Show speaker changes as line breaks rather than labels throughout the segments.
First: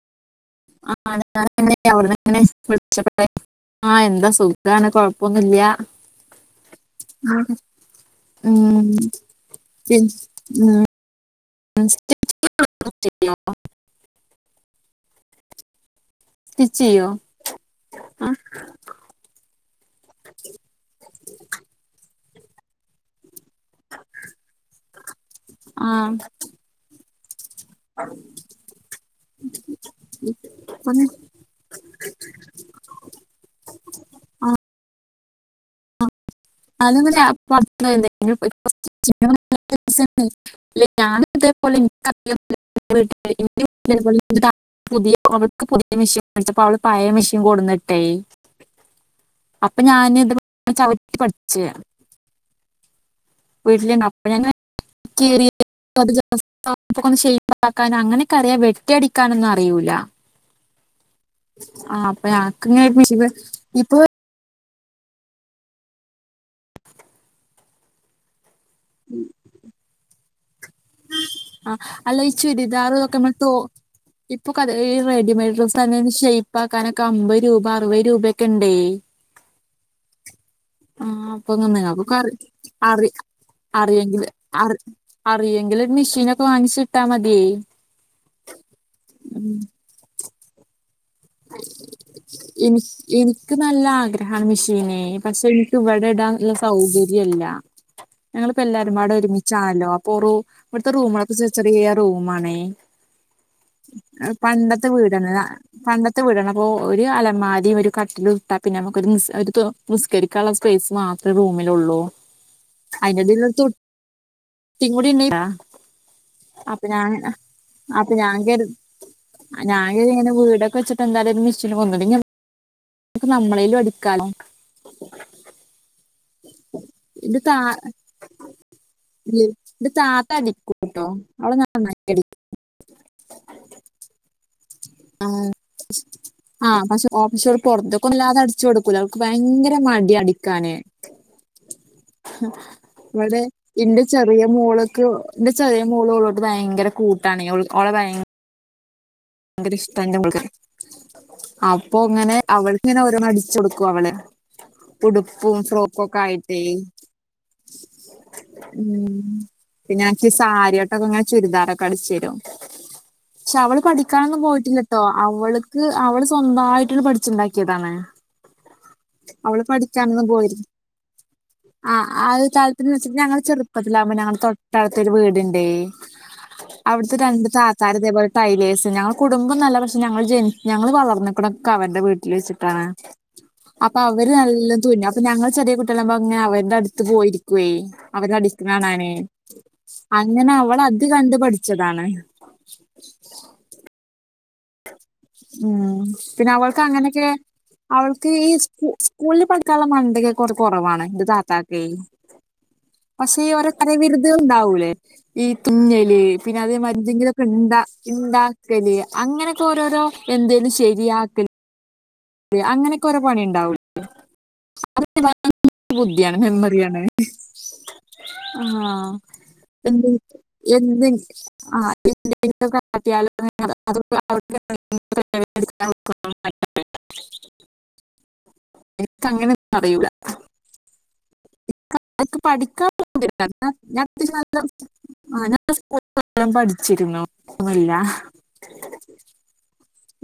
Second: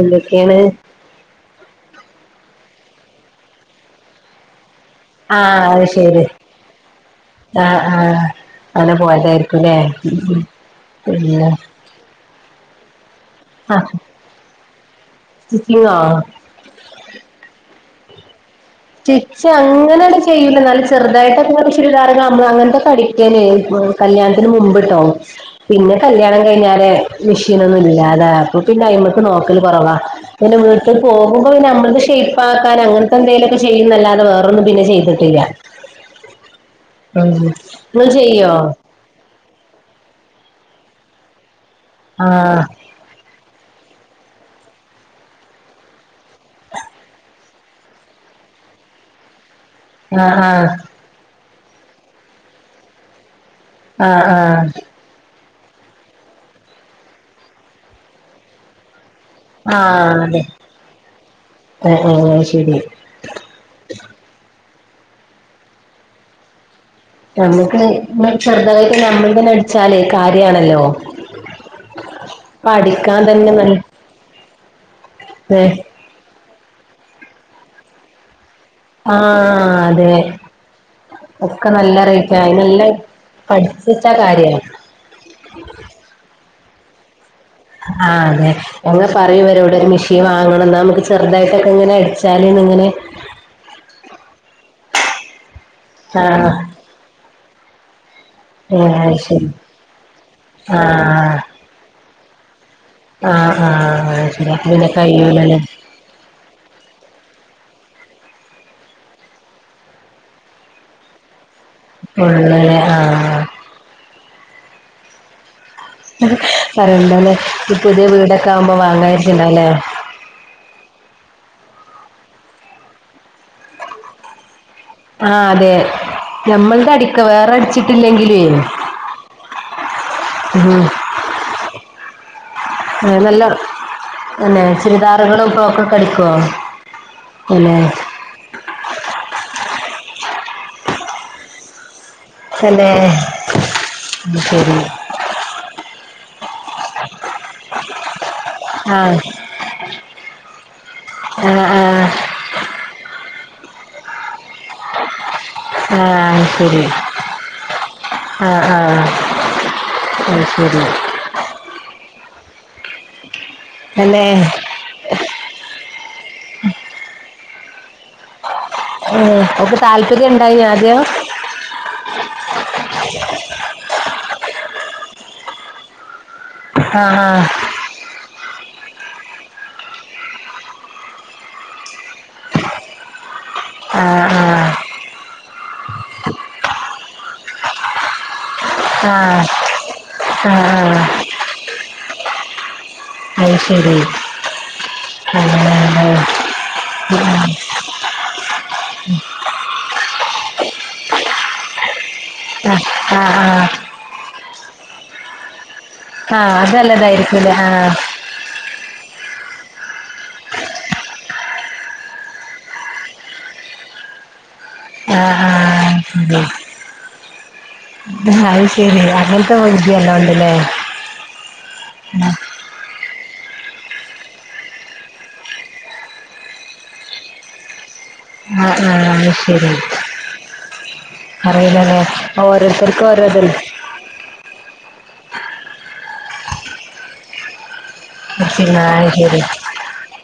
എന്തൊക്കെയാണ്
ആൾകരോകെഅവ്‌ട്ന് വിളിച്ചപ്പകെ ആ എന്താ സുഖാണ് കൊ
അ്ഹ അത് ശെരി. അ്ഹ അ്ഹ
ഉം
അങ്ങനെ പോയതായിരിക്കും അല്ലേ
പി- ഉം
പിന്നെ
[unintelligible]
അ്ഹ സ്‌റ്റിജ്ജിങ്ങാ
സ്‌റ്റിജ്ജ് ചെയ്യോ ആ,
സ്റ്റിച് അങ്ങനെട്ട് ചെയ്യൂല്ല എന്നാലും ചെറുതായിട്ടൊ ചുരിദാറ് കാണുമ്പോ അങ്ങനത്തെക്കെ അടികേനി. കല്യാണത്തിന് മുമ്പ്ട്ടോ
ആ
പിന്നെ കല്യാണം കഴിഞ്ഞാരെ മിഷയിനെന്നും ഇല്ല തഅല്ലെ അപ്പൊ പിന്നെ അയിമേയ്ക്ക് നോക്കല് കുറവാ പിന്നെ വീട്ട
ഒന്ന്
പോവു അപ്പോ പിന്നെ നമ്മക്ക് ഷൈപ്പ് ആക്കാൻ അങ്ങനത്തെ എന്തെലും. ചെയ്യുന്നതല്ലാതെ വേറൊന്നും പിന്നെ ചെയ്തിട്ടില്ല.
അതന്ന് രാ
ഉം
പുറത്ത്
ഇങ്ങള്
എന്തങ്കിലും
ചെയ്യോ
[unintelligible] [unintelligible] രാവിലത്തെ പോലെ
ആ
[unintelligible] [unintelligible] പുതിയ അവൾക്ക് പുതിയ മെഷീൻ മേടിച്ചപ്പോ അവള് പഴയ മെഷീൻ കൊടുന്നിട്ടെ. അപ്പൊ ഞൻ
ആ
ഇത് ചവിട്ടി പഠിച്ച് വീട്ടില്
ആ ആ
അപ്പേഴാണ്
ആ
കീറിയതും അത് ജെസ്‌റ്റ് ഷൈപ്പ് ആക്കാനും അങ്ങനെയൊക്കെ അറിയാം വെട്ടി അടിക്കനൊന്നും അറിയൂല.
ആഹ് അതെ
ആ
ആഹ്
അപ്പോ
ആഹ് ശരി
ലാക്കിങ് ഒരു മെഷന് ഇ ഇപ്പൊ
ഞമ്മക് [unintelligible] ചെറുതതായിട്ട് നമ്മൾ തന്നെ അടിച്ചാല് കാര്യണല്ലോ?
ആഹ് അല്ല ഈ ചുരിദാർ ഒക്കെ നമ്മൾ തോ
തന്നെ നല്ല
ഇപ്പൊ ക ഈ റെഡിമെയ്ഡ്
ഏഹ്
ഡ്രസ് അരെ ഷൈ പാക്കാനൊക്കെ അമ്പത് രൂപ അറുപത് രൂപയക്കെ ഉണ്ടേ.
അ്ഹ അതെ
ആ അപ്പൊ
ഒക്കെ നല്ല
നിങ്ങൾക്കൊക്കെ അറി
റൈറ്റ അതിനെലം
അറി
പഠിചെ ച്ച
അറിയെങ്കിൽ
കാര്യം.
അറി അറിയെങ്കിൽ ഒരു മെഷീനൊക്കെ വാങ്ങിച്ചിട്ടാ മതി.
ആഹ് അതെ ഒന്ന് പറയുവരട് ഒരു മിഷീൻ വാങ്ങണം എന്ന് ഇന്നാ ചെറുതായിട്ടൊക്കെ ഇങ്ങനെ അച്ചാല് ന്ന് ഇങ്ങനെ
ക്ക് നല്ല ആഗ്രഹാ മിഷീന് പക്ഷെ ഇന്ക്ക് ഇവിടെ
ആഹ്
ഇടാനുള്ള സൗകര്യല്ല ഞങ്ങളി ഇപ്പോ എല്ലാരും
ഏഹ്
പാടെ
അത് ശരി
ഒരുമിച്ചായല്ലോ അപ്പൊ റു ഇവിടുത്തെ റൂമാളൊക്കെ
ആഹ്
ചെറി ചെയ്യ റൂമാണേ
ആഹ് ആഹ് ശരി അപ്പ പിന്നെ
പണ്ടത്തെ വീടാണ്.
കഴിയൂലല്ലേ
പണ്ട ത്ത് വിടണം. അപ്പോ ഒരു അലമാരിം ഒരു കട്ടില് ഇട്ടാ പിന്നെ, നമുക്കൊര് നിസ്കരിക്കാനുള്ള സ്പേസ് മാണ രു റൂമിലൊള്ളൂ.
ഉള്ളല്ലേ
അയിന്റെ
ആഹ്
ടീല് ഓര് തൊട്ടി കൂടെണ്ടേ
പറയണ്ട ല്ലേ! നി പുതിയ വീടൊക്കെ ആവുമ്പോ വാങ്ങാചാരിച്ച് ണ്ടാവുല്ലേ?
[unintelligible] വീടൊക്കെവെച്ച്ട്ട്ന്താലും ഓര് മെഷീന് വാങ്ങണം ക്ക് നമ്മളേലും അടിക്കാലോ!.
ആഹ്, അതെ ഞമ്മൾത് അടി
ന്റെ താ ന്റെതാത്ത
ഉം.
അനിക്കൂട്ടോ അവളെ [inaudible]
അഹ്, നല്ലാ അല്ലെ?
ആ,
ചുരിദാറുകളും ടുപ്പൊക്കെ പ്പൊ അടിക്കോ? എല്ലേ
ചോട്ക്കൂല അവള്ക്ക് ഭയങ്കര മടി അടിക്കാന്
അല്ലേ
വടെ, ഇന്റെ
ഉം,
ചെറിയ
ശരി
മോള്ക്ക് ന്റെ ചെറിയ മോളു ഒള്ളോട്ട് ഭയൻങ്കര കൂട്ടാണ് ഓളെ ഭയങ്ക
ആഹ
ഭയങ്കര ഇഷ്ടാ ന്റെ മോൾക്.
ആ ആ
അപ്പൊ ങ്ങനെ അവൾക്ക്ങ്ങെ ഓരോന്ന് അടിച്ചൊട്ക്കും അവള്. ഉടുപ്പും
ആ
ഫ്രോക്കൊക്കെ ആയിട്ടേ
ശരി ആ ആ
ഉ പിന്നെ നച്ചി
ആ, ശരി
സാരിയോട്ടൊക്കെങ്ങന ചുരിദാറൊക്കെ അടിച്ചെരും. പക്ഷെ, അവള്
അല്ലേ
പഠിക്കാനൊന്നും പോയിട്ടില്ല ട്ടോ അവള്ക്ക് അവള് സ്വന്തമായിട്ട്ണ്ട് പഠിച്ച്ണ്ടാക്കിയതാണ്
ഉം. ഓൾക്ക് താല്പര്യം ണ്ടേയ്നോ ആദ്യം?
ആഹ്, ആ [unintelligible] ഞങ്ങൾ ചെറുപ്പത്തിലാകുമ്പോ ഞങ്ങളെ തൊട്ടടുത്തൊരു വീട്ണ്ടേയ്!.
ആ ആ
അവിടുത്തെ രണ്ട് താത്താര് ഇതേപോലെ ടൈലേയ്സ് ഞങ്ങൾ കുടുംമ്പൊന്നല്ല. പക്ഷെ, ഞങ്ങൾ ജനി, ഞങ്ങള് വളർന്ന്ക്ക്ണൊക്കെ അവര്ടെ വീട്ടിൽ വെച്ചിട്ടാണ്. അപ്പൊ,
ആ
അവര് നല്ലം തുന്നും. ഞങ്ങൾ ചെറിയെ കുട്ടികളാവുമ്പോ ങ്ങെ അവെര്ടെ അടുത്ത് പോയിരിക്കൊയ്, അവരുടെ അടു ങ്ങനാണ്.
ആ ആ ആ ആ
അങ്ങനെ അവളത് കണ്ട്പഠിച്ചതാണ്.
അത് ശെരി
ഉം പിന്നെ അവൾക്ക് അങ്ങനെക്കെ അവൾക്ക്, ഈ.. സ്‌കൂ, സ്കൂളിൽ പഠിക്കാള്ളെ മണ്ടെക്കെ കൊറച്ച് കൊറവാണ്. ന്റെ താത്താക്കെയ്.
ആഹ് ആഹ്
പശേ, ഈ ഓരോ
ആഹ്
കര വിരുത് കള് ണ്ടാവൂല! ഈ തുന്ന ല്ലേ
ആഹ്
പിന്നെ
അത്
അത മരി
നല്ലതായിരിക്കുംല്ലേ
ന്തെങ്കിലുംക്കെണ്ടാ
ആഹ്
ഉണ്ടാക്കല് അങ്ങനെക്കെ ഓരോരോ എന്തേലും ശരിയാക്കല് അങ്ങനൊക്കെ ഒരോ പണി ഉണ്ടാവുള്ളൂ.
ആഹ്
[unintelligible]
ആഹ്
ബുദ്ധിയാണ്
ശരി
മെമ്മറിയാണ്
അത് ശരി
ആഹ്,
അങ്ങനത്തെ വിദ്യയെല്ലാം ഉണ്ടല്ലേ
[inaudible] [inaudible] [inaudible]
ആഹ്, അഹ്,
എനിക്ക്
അയ് ശെരി.
അങ്ങനെയൊന്നും അറിയൂല
അറിയില്ലല്ലേ
എനിക്ക് പഠിക്കാൻ
ഓരോരുത്തർക്ക്
പോകുന്നില്ല.
ഓരോതല്ല
ഞാൻ അത്യാവശ്യം നല്ല സ്കൂളും പഠിച്ചിരുന്നു ഇല്ല
ഇന്നാ ആയി ശരി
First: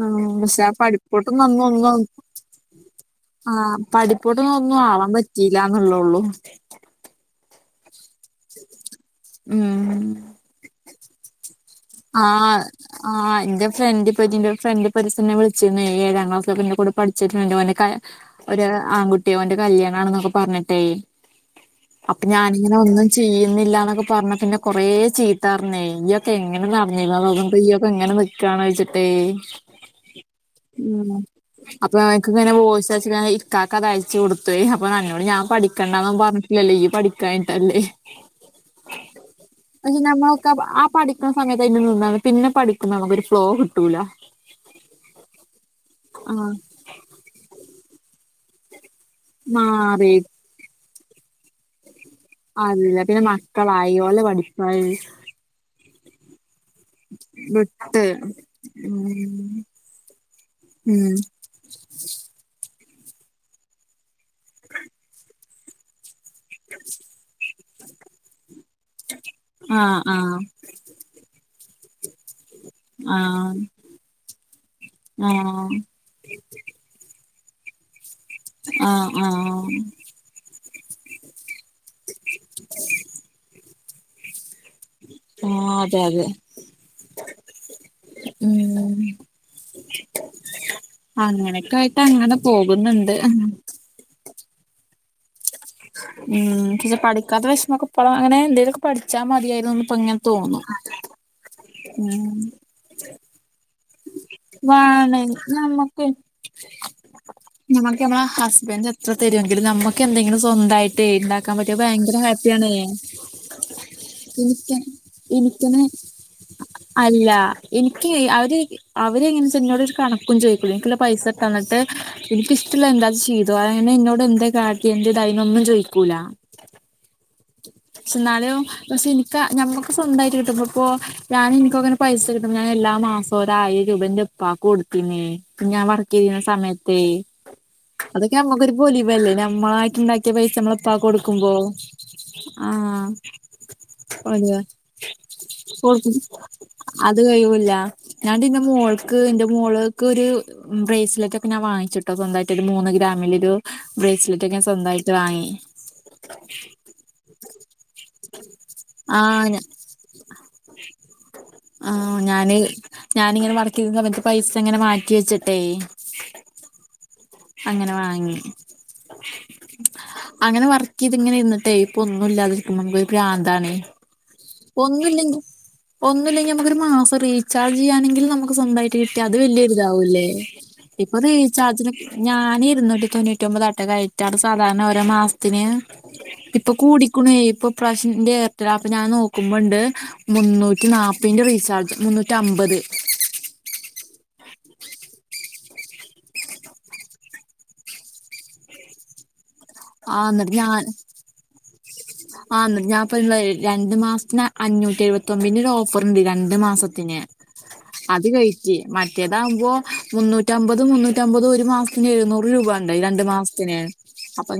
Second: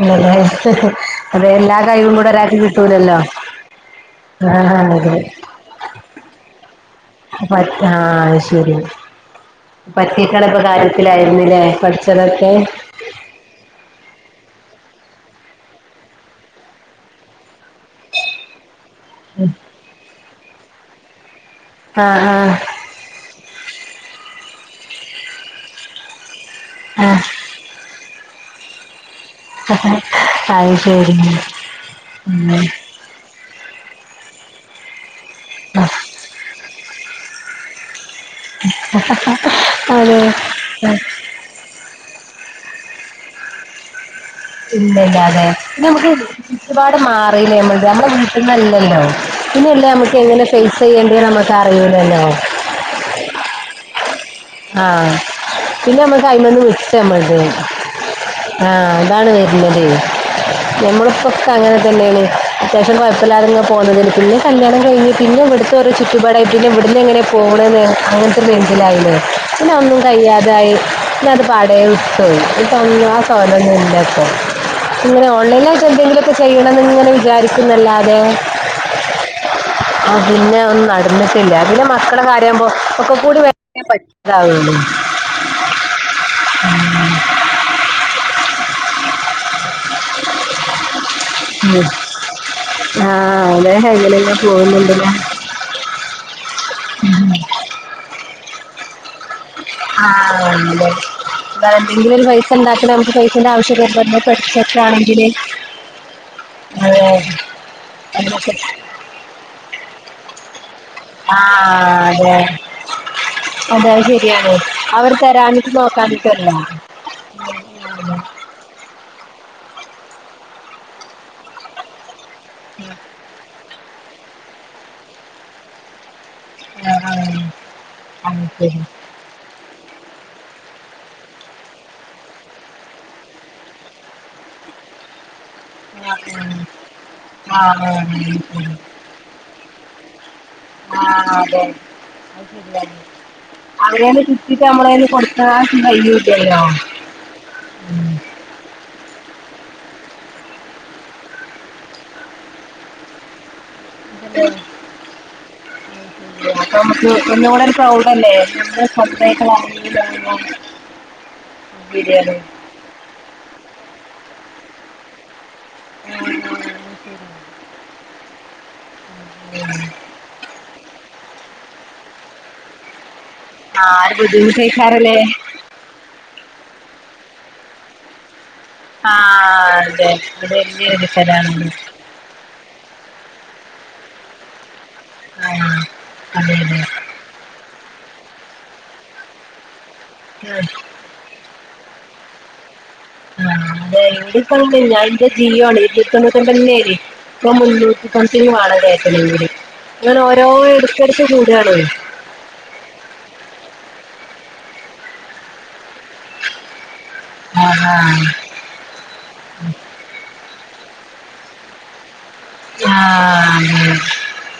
ഉം പക്ഷെ ആ
ഹ്, ഹ്.
പഠിപ്പോട്ടൊന്നും
ന്താ എല്ലാ കഴിവും കൂടെ ഒരാക്ക് കിട്ടൂലല്ലോ?
ആഹ് പഠിപ്പോണ്ട് ള്ള ഒന്നും
ആഹ്
ആവാൻ
അതെ
പറ്റിയില്ലന്ന്ള്ളൊള്ളൂ.
ആഹ്, അയ്ശെരി.
ഉം
പറ്റിക്കണേൽ പ്പൊ കാര്യത്തിലായേര്ന്ന്ല്ലേ?
ആഹ്, ആഹ് ന്റെ ഫ്രണ്ട് പരിനെ ഫ്രൻറ് പരീസം ന്നെ വിളിച്ചിന്നു ഏഴാം ക്ലാസ്സ് പിന്നെ കൂ പഠിച്ചിർണ് ഓൻ്റെ ക ഒരു ആൺകുട്ടി ഓന്റെ കല്യാണാണെന്നൊക്കെ പറഞ്ഞിട്ടെ അപ്പൊ
ആഹ് ആഹ്
ഞാനിങ്ങനെ ഒന്ന് ചെയ്യുന്നില്ലാന്നൊക്കെ പറഞ്ഞ് പിന്നെ കൊറേ ചീത്തർഞ്ണേ ഇയൊക്കെ എങ്ങനെ
ആഹ്
നടന്ന് പ്പയ്യൊക്ക ഇങ്ങനെ നിക്കാണോയ്ച്ചിട്ടെ
അത്
ഉം
ശരി
അപ്പം അയാക്ക് ഇങ്ങനെ
ഉം
വോയ്‌സ് മെസേജ് കാക്ക അത് അയച്ചു കൊടുത്ത് അപ്പൊ അന്നോട് ഞാൻ പഠിക്കണ്ടന്നും പറഞ്ഞിട്ടില്ലല്ലോ ഈ പഠിക്കായിട്ടല്ലേ ചേച്ചി നമ്മളൊക്കെ ആ
അതെ
പഠിക്കുന്ന സമയത്ത് നിന്നാ പിന്നെ പഠിക്കുന്ന നമുക്കൊരു ഫ്ലോ കിട്ടൂല
ഇല്ലല്ല അതെ പിന്നെ നമുക്ക്
ആഹ്
ചുറ്റുപാട് മാറില്ലേ നമ്മ നമ്മളെ വീട്ടന്നല്ലല്ലോ പിന്നെല്ലേ
മാറി
നമുക്ക് എങ്ങനെ ഫേസ് ചെയ്യേണ്ട നമ്മുക്ക് അറിയൂലല്ലോ
അതല്ല പിന്നെ മക്കളായി ഓലെ പഠി
ആഹ് പിന്നെ നമ്മക്ക് അയ്മന്ന് വി ട്ട് നമ്മൾത്
വിട്ട്
ആ അതാണ്
ഉം
വരുന്നത്
ഉം
നമ്മളിപ്പോ അങ്ങനെ തന്നെയാണ് അത്യാവശ്യം കുഴപ്പമില്ലാതങ്ങനെ പോകുന്നത്തി പിന്നെ കല്യാണം കഴിഞ്ഞ് പിന്നെ ഇവിടു ഇ ഒരു ചുറ്റുപാടായിട്ട് പിന്നെ ഇവിടുന്ന് എങ്ങനെ പോകണന്ന് അങ്ങനത്തെ ഒരു മൈന്റിയിലേ പിന്നെ ഒന്നും
ആഹ് ആഹ്
കഴ്യാതെ പിന്നെ അത് പാടേ വിട്ടോയി പിന്നെ ആ
ആഹ്
സൊഹലൊന്നും ഇല്ല പ്പം ഉപ്പൊ ഇങ്ങനെ
ആഹ്
ഓൺലൈനായിട്ട് എന്തേലൊ ചെയ്യണമെന്ന് ഇങ്ങനെ വിചാരിക്കുന്നല്ലാതെ
ആഹ് ആഹ്
ആ പിന്നെ ഒന്നും നടന്നിട്ടില്ല പിന്നെ മക്കളെ കാര്യയാവുമ്പോ ഒക്കെ കൂടി പറ്റാതാവുള്ളൂ
ആഹ് അതെ അതെ ഉം അങ്ങനെയൊക്കെ
ഉം.
ആയിട്ട് അങ്ങനെ പോകുന്നുണ്ട്
ആഹ് അതെ എങ്ങനെ ഇങ്ങനെ പോകുന്നുണ്ടല്ലോ
ഉം പക്ഷെ പഠിക്കാത്ത വെഷമൊക്കെ അങ്ങനെ എന്തെേലുമൊക്കെ പഠിച്ചാൽ മതിയായി
അതെ എന്തെങ്കിലും
ഉം
പൈസ ഉണ്ടാക്കണ നമുക്ക് പൈസന്റെ ആവശ്യം നമ്മള്
വാണെ
പഠിച്ചക്കാണെങ്കില്
നമ്മക്ക്
അതെ
അത്ര തരുമെങ്കും നമ്മക്ക് എന്തെങ്കിലും സ്വന്തമായിട്ട് ഇണ്ടാക്കാൻ പറ്റിയ
ആഹ്
ഭയങ്കര
അതെ
ഹാപ്പിയാണ്
അതെ അത് ശരിയാണ് അവർ തരാനിട്ടും
എനിക്കനെ
നോക്കാഞ്ഞിട്ടും അല്ല
അല്ല എനിക്ക് അവര് അവര്ങ്ങനേച എന്നോടൊരു കണക്കും ചോദിക്കൂല എനിക്കുള്ള പൈസ തന്നിട്ട് എനിക്കിഷ്ടള്ള എന്താ ചെയ്യും അതുപോലെങ്ങനെ ഇന്നോട് എന്താ കാട്ടി എന്റെ താക്കിണ ഒന്നും ചോദിക്കൂല്ല
ആഹ് ആഹ് അത്
ന്നാലും
ശരി
പക്ഷെ ഞമ്മക്ക് സ്വന്തമായിട്ട് കിട്ടുമ്പപ്പോ ഞമ്മക്ക് എനിക്ക് അങ്ങനെ പൈസ കിട്ടും ഞാൻ എല്ലാ മാസം ഒരായിരം രൂപന്റെ പ്പാക്ക് കൊടുത്തിനെ ഞാൻ വർക്ക് ചെയ്തിരുന്ന സമയത്ത്
ആഹ്
അതൊക്കെ
ആഹ്
നമ്മക്കൊരു പൊലി ല്ലേ നമ്മളായിട്ട് ഉണ്ടാക്കിയ പൈസ നമ്മള് ഇപ്പാക്ക്
ആഹ്
കൊടുക്കുമ്പോ
അതെ അത് ശരി
ആഹ്
അങ്ങനെ
പൊലിവാ
കിട്ടിട്ട് നമ്മളേന്ന് കൊടുക്കാൻ
കൊടുക്കും
കയ്യുലല്ലോ
അത് കഴിയൂല്ല ഞാന് ഇന്റെ മോൾക്ക് എന്റെ മോള്ക്ക് ഒരു ബ്രേസിലറ്റൊക്കെ ഞാൻ വാങ്ങിച്ചുട്ടോ സ്വന്തായിട്ട് ഒരു മൂന്ന് ഗ്രാമിലൊരു ബ്രേസിലിറ്റൊക്കെ ഞാൻ സ്വന്തമായിട്ട് വാങ്ങി
അപ്പൊ നമുക്ക് ഒന്നുകൂടെ ഒരു പ്രൗഡല്ലേ എന്ന്
ആ
സ്വന്തായിട്ട് വാങ്ങിയതാവുമ്പം
ആഹ് ഞാന് ഞാനിങ്ങനെ വർക്ക് ചെയ്ത അവസാനത്തെ പൈസ അങ്ങനെ മാറ്റി വെച്ചിട്ടെ
ഉം ഉം
അങ്ങനെ വാങ്ങി അങ്ങനെ പറ് ഇതിങ്ങനെ ഇിര്നിട്ട് ഇപ്പൊ ഒന്നും ഇല്ലാതെ ഇരിക്കുമ്പ പ്രാന്താണെ
ആ ഒരു ബുദ്ധിമുട്ടേക്കാരല്ലേ
ഒന്നുല്ലെങ്കിൽ നമുക്കൊരു മാസം റീചാർജ് ചെയ്യാനെങ്കിലും നമുക്ക് സ്വന്തമായിട്ട് കിട്ടി അത്
ആഹ് അതെ
വലിയൊരിതാവൂല്ലേ
അത് വലിയൊരു
ഇപ്പൊ
വിഷലാണ്
റീചാർജിനോകെ ഞാൻ ഇരൂന്നൂറ്റി തൊണ്ണൂറ്റി ഒമ്പത് അട്ട കയിഞ റ്റാർ സാധാരണ ഓരോ മാസത്തിന്
ആഹ് അതെ
ഇപ്പൊ
അതെ
കൂടി ഇപ്പൊ പ്രശന്റെ എർട്ടലാപ്പ് ഞാൻ നോക്കുമ്പോണ്ട്
ആഹ്
മുന്നൂറ്റി നാല്പ്പ- പിന്റെ റിചാർജ് മുന്നൂറ്റി അമ്പത്
ആ് അതെ എപ്പ ഞാൻന്റെ ജിയോണ് ഇരുനൂറ്റ് ന്തൊണ്ണൂറ്റൊൻമ്പ തന്നയ് നി ഇപ്പ മുന്നൂട്ടി സംത്തിങ് വേണം കേയക്കണെങ്കില് അങ്ങനെ
ആഹ്
ഓരോ
എന്നിട്ട്
ഇടുക്കടുത്ത് കൂടാണോ
ആ ഞാൻ രണ്ടു മാസത്തിന് അഞ്ഞൂറ്റി എഴുപത്തിമ്പിന്റെ ഒരു ഓഫർ ഉണ്ട് രണ്ട് മാസത്തിന്
ആഹ്
അത് കഴറ്റി മറ്റേതകുമ്പോ മുന്നൂറ്റമ്പത് മുന്നൂറ്റമ്പത്ും ഒരു മാസം ന് ഇരുന്നൂറ് രൂപ ഉണ്ട് ഈ രണ്ട് മാസത്തിന്
ആഹ്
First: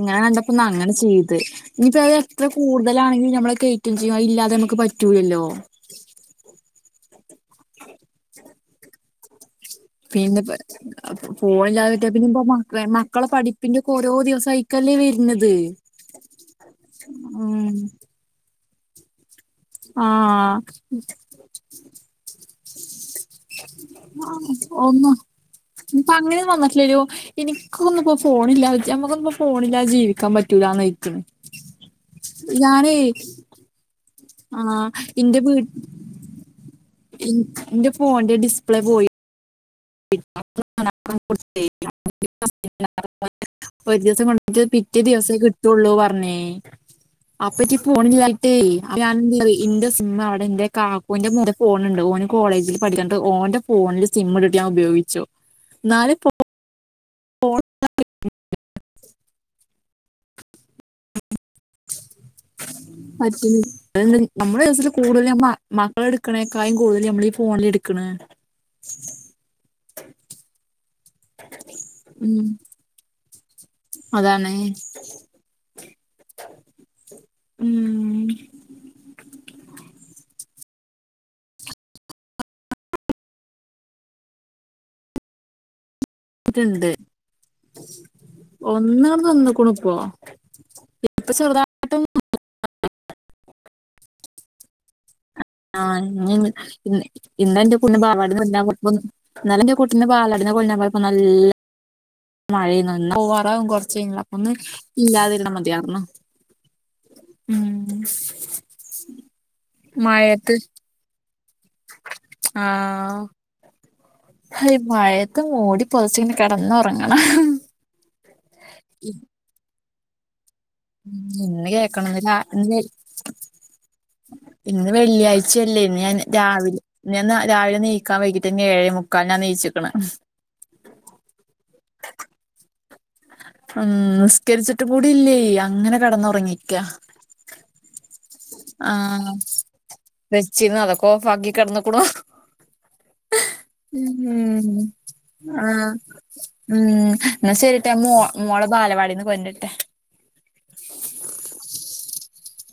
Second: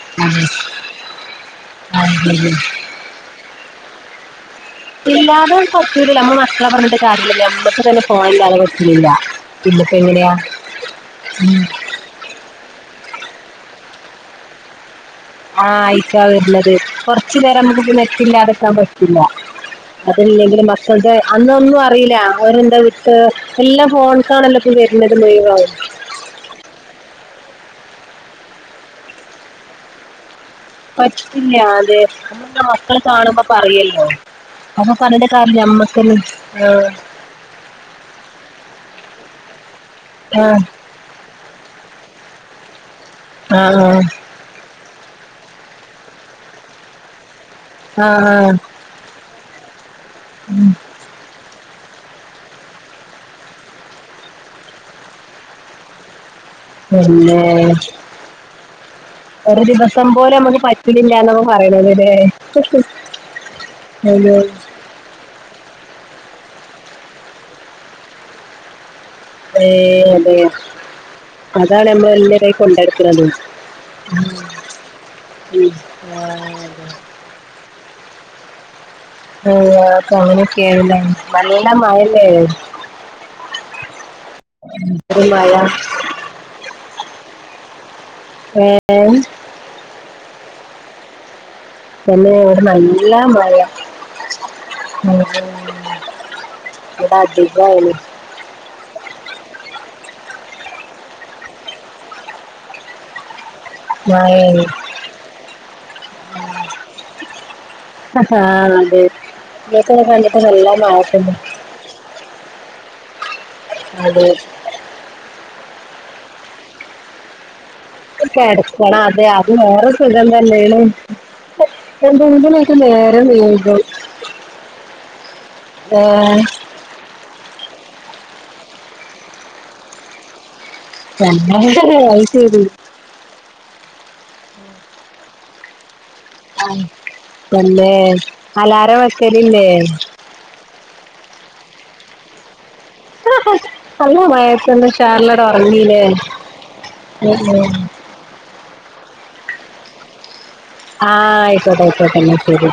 അങ്ങന
അതെ അതെ
കണ്ടപ്പോ അങ്ങനെ ചെയ്ത് ഇനിയിപ്പ അത് എത്ര കൂടുതലാണെങ്കും നമ്മ കയറ്റം ചെയ്യുംഅത് ഇല്ലാതെ നക്ക്
ഇല്ലാതും പറ്റില്ല നമ്മ മകളെ പറഞ്ഞിട്ട് കാര്യമില്ല നമ്മക്കക്ക് തന്നെ പോണ് ഇലാതെ പറ്റണല്ല
പിന്നെ പോണില്ലാറ്റ പിന്നെ ഇ [unintelligible] മക്കളെ പഠിപ്പിന്റെ ഓരോ ദിവസ ആയിക്കല്ലേ വരുന്നത്
ആഹ് ആയിക്കാ വരനത് കൊറച്ചു നേരം
ഉം
നമുക്ക് നെറ്റില്ല അതെക്കാൻ പറ്റില്ല
ആഹ്
അത്ല്ലെങ്കിലും മക്കളുടെ അന്നൊന്നും അറിയില്ല അവരെന്താ വിട്ട എല്ലാം ഫോണക്കാണല്ലാംപ്പ വരുന്നത് മുഴുവൻ
ഇ അങ്ങനെന്നുംന്നട്ടല്ലോ എനിക്കൊന്നിപ്പോ ഫോണില്ലാ നഞമ്മുക്കൊന്നി ഫോണില്ലാതെ ജീവിക്കാൻ പറ്റില്ല
പറ്റിട്ടില്ല അതെ നമ്മൾപ്പം മക്കൾ
ഞാനേ
കാണുമ്പോ പറയല്ലോ
ആഹ്
അതൊന്നും പറഞ്ഞട്ട്
ഇന്റെ വീട്ട്
കാര്യംല്ല നമ്മക് ത്തനെ
എന്റെ ഫോണിന്റെ ഡിസ്പ്ലേ പോയി
ആ, ആ,
വ്യസം കൊ [unintelligible] ഇത് പിറ്റേ ദിവസേ കിട്ടുള്ളൂ പറഞ്ഞേ അപ്പറ്റി
ആ, ആ,
പോണില്ലായിട്ടേ ഞാൻ എന്റെ സിംഹ അവിടെ എന്റെ കാക്ക ഓന്റെ മുത ഫോണുണ്ട് ഓന് കോളേജിൽ പഠിക്കുന്നുണ്ട് ഓന്റെ ഫോണില് സിംഇ റ്റ് ഉപയോഗിച്ചു നാെ
പിന്നെ ഒരു ദിവസം പോലെ നമുക്ക് പറ്റണി ല്ലന്നോ പറിണത് ലെ
പറ്റുന്നു അതെന്ത് നമ്മുടെ കേസിൽ കൂടുതൽ മക്കള എടുക്കണേക്കായും കൂടുതൽ നമ്മൾീഈ ഫോണില എടുക്കണ
ഏ അതെ അതാണ് നമ്മൾ എല്ല
ഉം
കൈ കൊണ്ട എടുക്കുന്നത്
അതാണ്
ആ.
ഉം
ഉക്കെ അങ്ങനെയൊക്കെയല്ല നല്ല മഴല്ലേ എന്തോരു മഴ
ണ്ട്
ഏ
ഒന്ന് പ്പം നിന്ന്ക്ണ് പ്പം [unintelligible]
പിന്നെ എവിടെ നല്ലാമഴയ
ആഹ് എന്താ എന്റെ കുന്റെ പാവാടന്ന് വല്ലാ കുറപ്പൊന്നും എന്നാല എന്റെ കുട്ടിബാലടിന് കൊണ്ട്പോയ പ്പം നല്ല മഴന്ന വറവും കൊറച്ച കഴ അപ്പൊ ഒന്ന്
മഴയാണ്
ഇല്ലാതില്ല മതിയാന്നോ
ഹ അതെ വ ത
മഴയത്ത്
നല്ലാ മായ പിന്നെ
ആഹ
അതെ
ഈ മഴയത്ത് മൂടി പൊതച്ചിങ്ങനെ കിടന്ന ഉറങ്ങണം
കെടക്കണം അതെ അത് വേറെ സുഖം തന്നെയാണ്
ഉ ഇന്ന് കേക്കണം
ഉ [unintelligible]
ഇന്ന് വെള്ളിയാഴ്ചയല്ലേ ഇന്ന് ഞാൻ
ഏഹ്
രാവിലെ ഞാൻ രാവിലെ നീക്കാൻ വൈകിട്ട് ഏഴേ മുക്കാലിനാണ് നീയിച്ചിക്കണ്
[unintelligible] അയ്ശെരി
ഉം നിസ്കരിച്ചിട്ട് കൂടി ഇല്ലേ അങ്ങനെ കെടന്നുറങ്ങി
ആ പിന്നെ അലാറം വക്കലില്ലേ
വെച്ചിരുന്ന് അതൊക്ക ഓഫാക്കി കെടന്നിക്കുണു
ആഹ് നല്ല
ഉം
മഴയത്തു ഉഷാറിലങ്ങാട്
ആഹ്
ഒറങ്ങില്ലേ
ഉം എന്നാ ശരിട്ടാ മോ മോളെ ബാലവാടിന്ന് കൊണ്ട് വരട്ടെ
ആഹ് ആയിക്കോട്ടെ ആയിക്കോട്ടെ എന്നാ ശരി